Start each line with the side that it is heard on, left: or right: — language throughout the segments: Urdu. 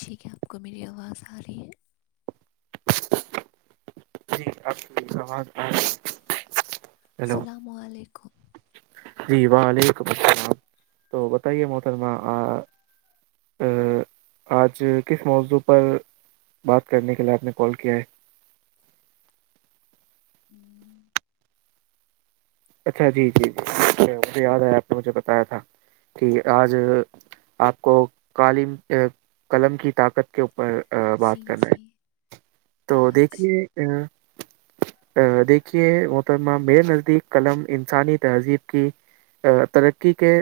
left: جی کیا آپ کو میری آواز آ رہی ہے
right: ج آب کو سوال آ ہیلو
left: السلام علیکم
right: جی وعلیکم السلام تو بتائیے محترمہ آج کس موضوع پر بات کرنے کے لیے آپ نے کال کیا ہے
left: ہوں
right: اچھا جی جی جی مجھے یاد آیا آپ نے مجھے بتایا تھا ٹھیک ہے آج آپ کو قالم قلم کی طاقت کے اوپر
left: جی
right: بات کرناے
left: جی
right: تو
left: آج
right: دیکھیے ا ا دیکھیے محترمہ میرے نزدیک قلم انسانی تہذیب کی ترقی کے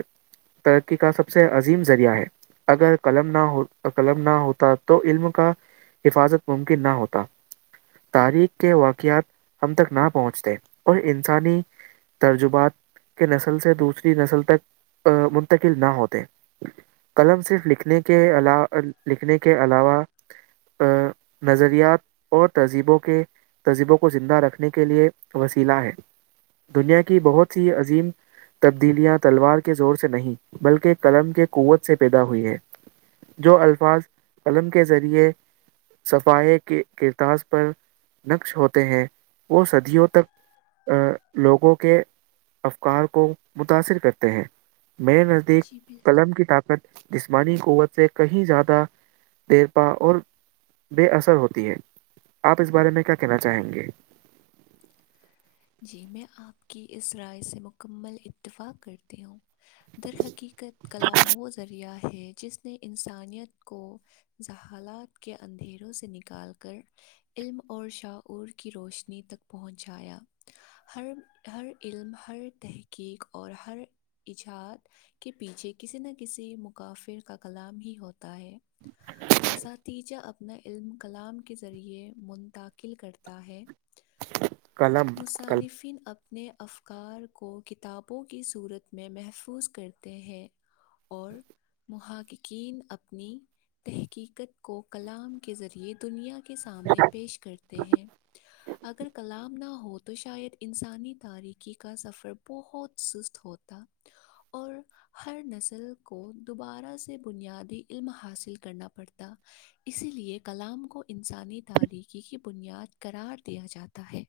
right: ترقی کا سب سے عظیم ذریعہ ہے اگر قلم نہ ہو قلم نہ ہوتا تو علم کا حفاظت ممکن نہ ہوتا تاریخ کے واقعات ہم تک نہ پہنچتے اور انسانی ترجبات کے نسل سے دوسری نسل تک منتقل نہ ہوتے قلم صرف لکھنے کے ع لکھنے کے علاوہ نظریات اور تہذیبوں کے تہذیبوں کو زندہ رکھنے کے لے وسیلا ہے دنیا کی بہت سی عظیم تبدیلیاں تلوار کے زور سے نہیں بلکہ قلم کے قوت سے پیدا ہوئی ہے جو الفاظ قلم کے ذریعے صفائیے کے کرتاس پر نقش ہوتے ہیں وہ صدیوں تک لوگوں کے افکار کو متاثر کرتے ہیں می نظر دیکھ
left: جی بالکل
right: قلم کی طاقت جسمانی قوت سے کہیں زیادہ دیرپا اور بے اثر ہوتی ہے آپ اس بارے میں کیا کہنا چاہیں گے
left: جی میں آپ کی اس رائے سے مکمل اتفاق کرتی ہوں درحقیقت کلام وہ ذریعہ ہے جس نے انسانیت کو زہالات کے اندھیروں سے نکال کر علم اور شاعور کی روشنی تک پہنچایا ہر ہر علم ہر تحقیق اور ہر ایجاد کے پیچھے کسی نہ کسی مکافر کا کلام ہی ہوتا اہے اساتیجہ اپنا علم کلام کے ذریعے منتقل کرتا ہے
right: [unintelligible]
left: مصانفین اب اپنے افکار کو کتابوں کی صورت میں محفوظ کرتے ہیں اور محققین اپنی تحقیقت کو کلام کے ذریعے دنیا کے سامنے پیش کرتے ہیں اگر کلام نہ ہو ہو تو شاید انسانی تاریکی کا سفر بہت سست ہوتا اور ہر نسل کو دوبارہ سے بنیادی علم حاصل کرنا پڑتا اسی لیے کلام کو انسانی تارییکی کی بنیاد قرار دیا جاتا ہے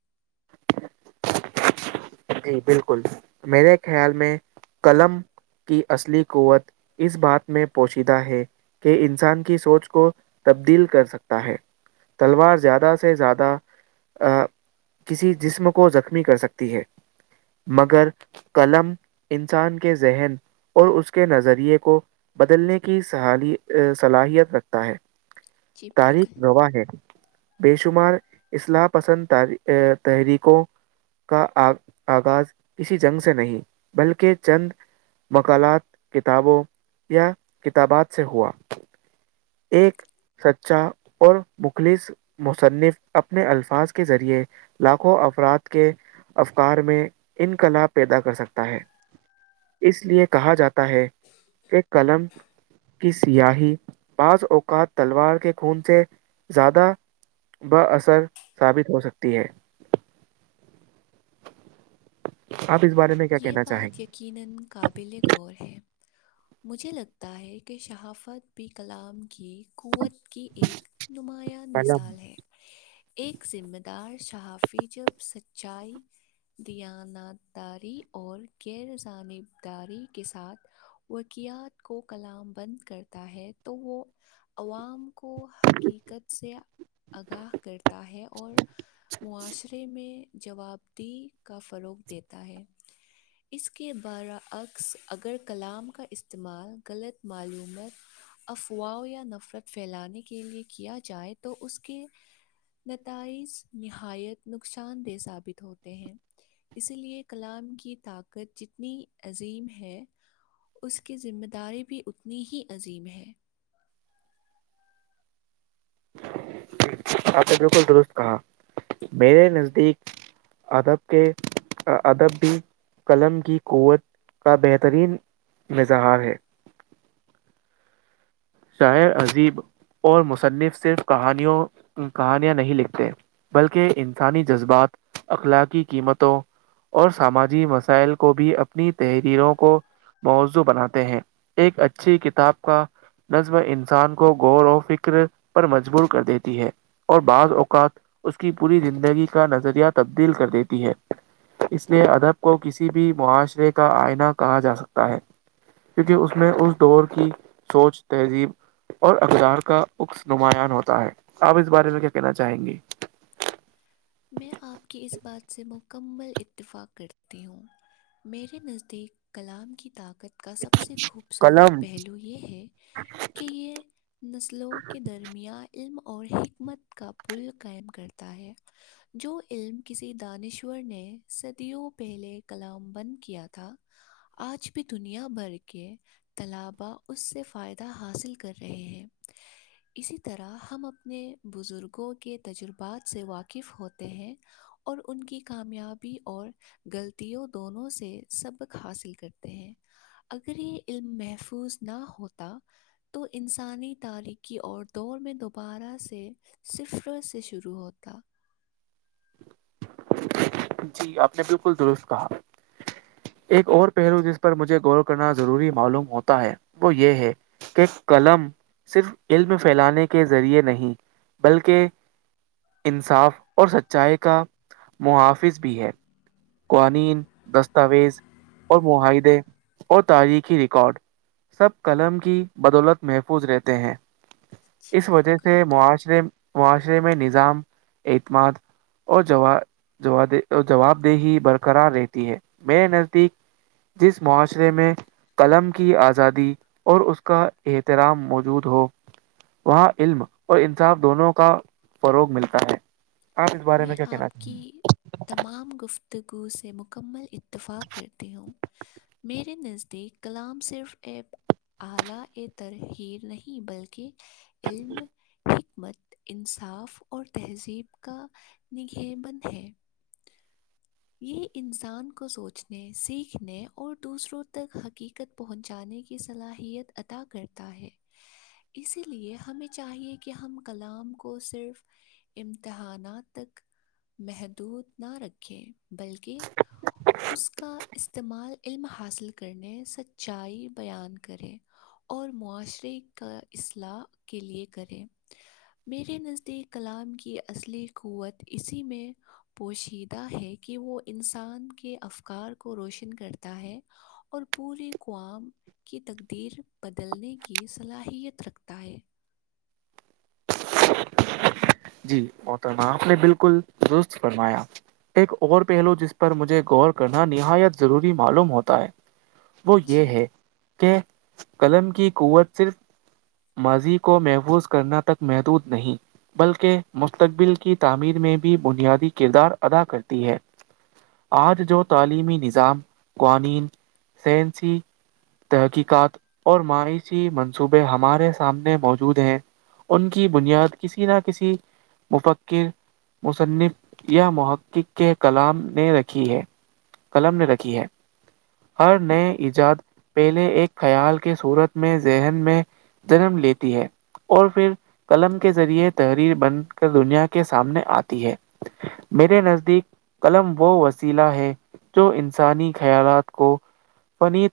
right: جی بالکل میرے خیال میں قلم کی اصلی قوت اس بات میں پوشیدہ ہے کہ انسان کی سوچ کو تبدیل کر سکتا ہے تلوار زیادہ سے زیادہ کسی جسم کو زخمی کر سکتی ہے مگر قلم انسان کے ذہن اور اس کے نظریے کو بدلنے کیی صلاحیت رکھتا ہے
left: جی
right: تاریخ
left: بالکل
right: نوا ہے بے شمار اصلاح پسند تحریکوں کا آ آغاز کسی جنگ سے نہیں بلکہ چند مقالات کتابوں یا کتابات سے ہوا ایک سچا اور بکلیس مصنف اپنے الفاظ کے ذریعے لاکھوں افراد کے کار میں انقلاب پیدا کر سکتا ہے اس لیے کہا جاتا ہے کہ قلم کی سیاحی بعض اوقات تلوار کے خون سے زیادہ ب اثر ثابت ہو سکتی ہے آپ اس بارے میں کیا
left: یہ
right: کہنا چاہیں
left: بات
right: گے
left: یقینا قابل غور ہے مجھے لگتا ہے کہ شہافت بھی کلام کی قوت کی ایک نمایاں
right: قلم،
left: مثال ہے ایک ذمہ دار صحافی جب سچائی دانات داری اور غیرجانبداری کے ساتھ وکیات کو کلام بند کرتا ہے تو وہ عوام کو حقیقت سے آگاہ کرتا ہے اور معاشرے میں جواب دیی کا فروغ دیتا ہے اس کے برعکس اگر کلام کا استعمال غلط معلومات افواہ یا نفرت پھیلانے کے لیے کیا جائے تو اس کے نتائج نہایت نقصان دہ ثابت ہوتے ہیں اسی لیے کلام کی طاقت جتنی عظیم ہے اس کی ذمہ داری بھی اتنی ہی عظیم ہے
right: اچھا بالکل درست کہا میرے نزدیک ادب کے ادب بھی قلم کی قوت کا بہترین مظہار ہے شاعر عذیب اور مصنف صرف کہانیوں کہانیاں نہیں لکھتے بلکہ انسانی جذبات اخلاقی قیمتوں اور سماجی مسائل کو بھی اپنی تحریروں کو موضوع بناتے ہیں ایک اچھی کتاب کا نظم انسان کو غور و فکر پر مجبور کر دیتی ہے اور بعض اوقات اس کی پوری زندگی کا نظریہ تبدیل کر دیتی ہے اس لیے ادب کو کسی بھی معاشرے کا آئناہ کہا جا سکتا ہے کیونکہ اس میں اس دور کی سوچ تہذیب اور اقدار کا اکس نماں ہوتا ہے آپ اس بارے میں کیا کہنا چاہیں گی
left: میں آپ کی اس بات سے مکمل اتفاق کرتی ہوں میرے نزدیک کلام کی طاقت کا سب سے خوبصورت
right: قلم
left: پہلو یہ ہے کہ یہ [unintelligible] نسلوں کے درمیان علم اور حکمت کا پل قائم کرتا ہے جو علم کسی دانشور نے صدیوں پہلے کلام بند کیا تھا آج بھی دنیا بھر کے طلباء اس سے فائدہ حاصل کر رہے ہیں اسی طرح ہم اپنے بزرگوں کے تجربات سے واقف ہوتے ہیں اور ان کی کامیابی اور غلطوں دونوں سے سبق حاصل کرتے ہیں اگر یہ علم محفوظ نہ ہوتا تو انسانی تاریخی اور دور میں دوبارہ سے صرف روز سے شروع ہوتا
right: جی آپ نے بالکل درست کہا ایک اور پہلو جس پر مجھے غور کرنا ضروری معلوم ہوتا ہے وہ یہ ہے کہ قلم صرف علم پھیلانے کے ذریعے نہیں بلکہ انصاف اور سچائی کا محافظ بھی ہے قوانین دستاویز اور معاہدے اور تاریخی ریکارڈ سب قلم کی بدولت محفوظ رہتے ہیں
left: جی
right: اس وجہ
left: بالکل
right: سے معاشرے معاشرے میں نظام اعتماد جوابدہی برقرار رہتی ہے میںیر نزدیک جس معاشرے میں قلم کی آزادی اور اس کا احترام موجود ہو وہاں علم اور انصاف دونوں کا فروغ ملتا ہے آپ اس بارے
left: میں
right: کیا کہنا
left: آپ
right: چاہیں
left: کی تمام گفتگو سے مکمل اتفاق کرتی ہوں میرے نزدیک کلام صرف ایپ اعلی ا تر ہیر نہیں بلکہ علم حکمت انصاف اور تہذیب کا نگے بند ہے یہ انسان کو سوچنے سیکھنے اور دوسروں تک حقیق پہنچانے کی صلاحیت ادا کرتا ہے اسی لیے ہمیں چاہیے کہ ہم کلام کو صرف امتحانات تک محدود نہ رکھے بلکہ اس کا استعمال علم حاصل کرنے سچائی بیان کرے اور معاشرے کا اصلاح کے لئے کریں میرے نزدیک کلام کی اصلی قوت اسی میں پوشیدہ ہے کہ وہ انسان کے افکار کو روشن کرتا ہے اور پورے کووام کی تقدیر بدلنے کی صلاحیت رکھتا ہے [inaudible] [inaudible]
right: جی متر آپ نے بالکل درست فرمایا ایک اور پہلو جس پر مجھے غور کرنا نہایت ضروری معلوم ہوتا ہے وہ یہ
left: جی
right: ہے کہ قلم کی قوت صرف ماضی کو محفوظ کرنا تک محدود نہیں بلکہ مستقبل کی تعمیر میں بھی بنیادی کردار ادا کرتی ہے آج جو تعلیمی نظام قوانین سنسی تحقیقات اور معایشی منصوبے ہمارے سامنے موجود ہیں ان کی بنیاد کسی نہ کسی مفکر مصنف یا محقق کے کلام نے رکھی ہے قلم نے رکھی ہے ہر نئے ایجاد پہلے ایک خیال کے صورت میں ذہن میں جنم لیتی ہے اور پھر قلم کے ذریعے تحریر بن کر دنیا کے سامنے آتی ہے میرے نزدیک قلم و وسیلا ہے جو انسانی خیالات کو فنی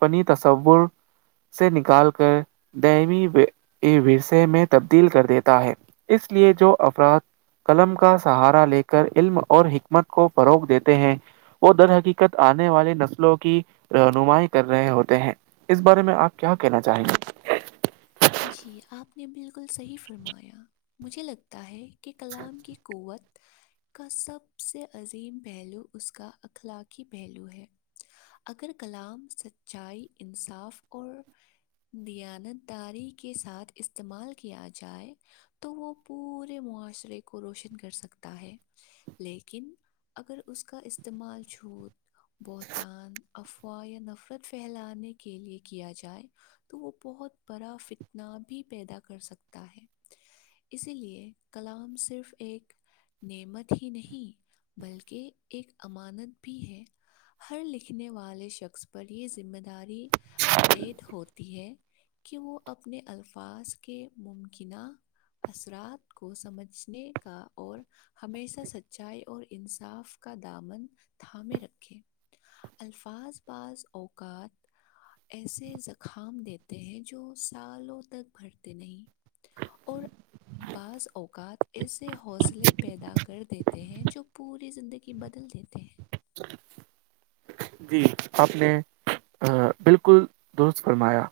right: فنی تصور سے نکال کر دوی رسے میں تبدیل کر دیتا ہے اس لیے جو افراد قلم کا سہارا لے کر علم اور حکمت کو فروغ دیتے ہیں وہ در حقیقت آنے والی نسلوں کی رہنمائی کر رہے ہوتے ہیں اس بارے میں آپ کیا کہنا چاہیں گے
left: جی آپ نے بالکل صحیح فرمایا مجھے لگتا ہے کے کلام کی قوت کا سب سے عظیم پہلو اس کا اخلاقی پہلو ہے اگر کلام سچائی انصاف اور دیانت داری کے ساتھ استعمال کیا جائے تو وہ پورے معاشرے کو روشن کر سکتا ہے لیکن اگر ا کا استعمال چھوٹ [unintelligible] بہتان افواہ یا نفرت پھیلانے کے لیے کیا جائے تو وہ بہت بڑا فتنا بھی پیدا کر سکتا ہے اسی لیے کلام صرف ایک نعمت ہی نہیں بلکہ ایک امانت بھی ہے ہر لکھنے والے شخص پر یہ ذمہ داری ایڈ ہوتی ہے کہ وہ اپنے الفاظ کے ممکنہ اثرات کو سمجھنے کا اور ہمیشہ سچائی اور انصاف کا دامن تھامے رکھے الفاظ بعض اوقات ایسے زکام دیتے ہیں جو سالوں تک بھرتے نہیں اور بعض اوقات ایسے حوصلے پیدا کر دیتے ہیں جو پوری زندگی کہ بدل دیتے ہیں
right: جی آپ نے ا بالکل درست فرمایا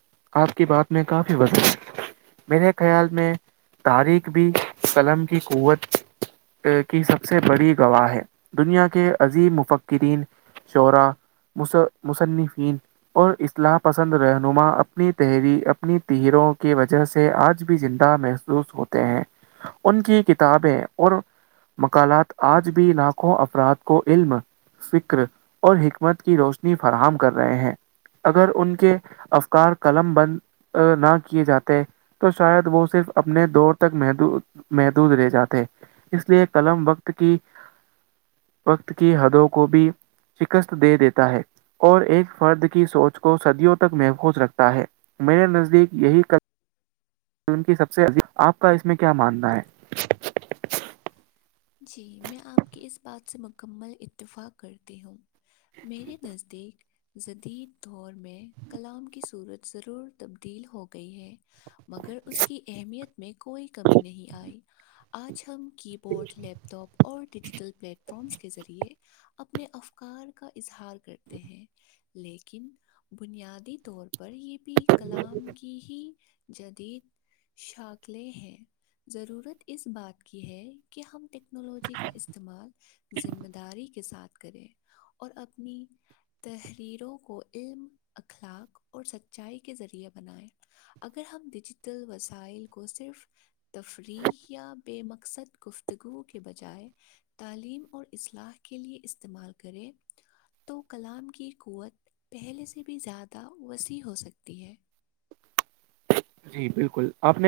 right: آپ کی بات میں کافی وزن ہے میرے خیال میں تاریخ بھی قلم کی قوت کی سب سے بڑی گواہ ہے دنیا کے عظیم مفکرین شعرا مس مصنفین [inaudible] اور اصلاح پسند رہنما اپنی تحری اپنی تہروں کی وجہ سے آج بھی زندہ محسو مو ہوتے ہیں ان کی کتابیں اور [unintelligible] مکالات آج بھی لاکھوں افراد کو علم فکر اور حک حکت کی روشنی فراہم کر رہے ہیں اگر ان کے افکار قلم بند نہ کیے جاتے تو شاید وہ صرف اپنے دور تک محدود محدود رہ جاتے اس لیے قلم وقت کی وقت کی حدوں کو بھی شکست دے دیتا ہے اور ایک فرد کی سوچ کو صدیوں تک محفوظ رکھتا ہے میں نے نزدیک یہی ک فلم کی سب سےد [inaudible] آپ کا اس میں کیا ماننا ہے
left: جی میں آپ کی اس بات سے مکمل اتفاق کرتی ہوں میرے نزدیک جدید دور میں کلام کی صورت ضرور تبدیل ہو گئی ہے مگر اس کی اہمیت میں کوئی کمی نہیں آئی آج ہم کی بورڈ لیپ ٹاپ اور ڈیجیٹل پلیٹفارمس کے ذریعے اپنے افکار کا اظہار کرتے ہیں لیکن بنیادی طور پر یہ بھی کلام کی ہی جدید شاخلیں ہیں ضرورت اس بات کی ہے کہ ہم ٹیکنالوجی کا استعمال ذمہ داریک ساتھ کریں [unintelligible] اور اپنی تحریروں کو علم اخلاق اور سچائی کے ذریعے بنائیں اگر ہم ڈیجیٹل وسائل کو صرف تفریح یا بے مقصد گفتگو کے بجائے تعلیم اور اصلاح کے لیے استعمال کرے تو کلام کی قوت پہلے سے بھی زیادہ وسیع ہو سکتی ہے
right: جی بالکل آپ نے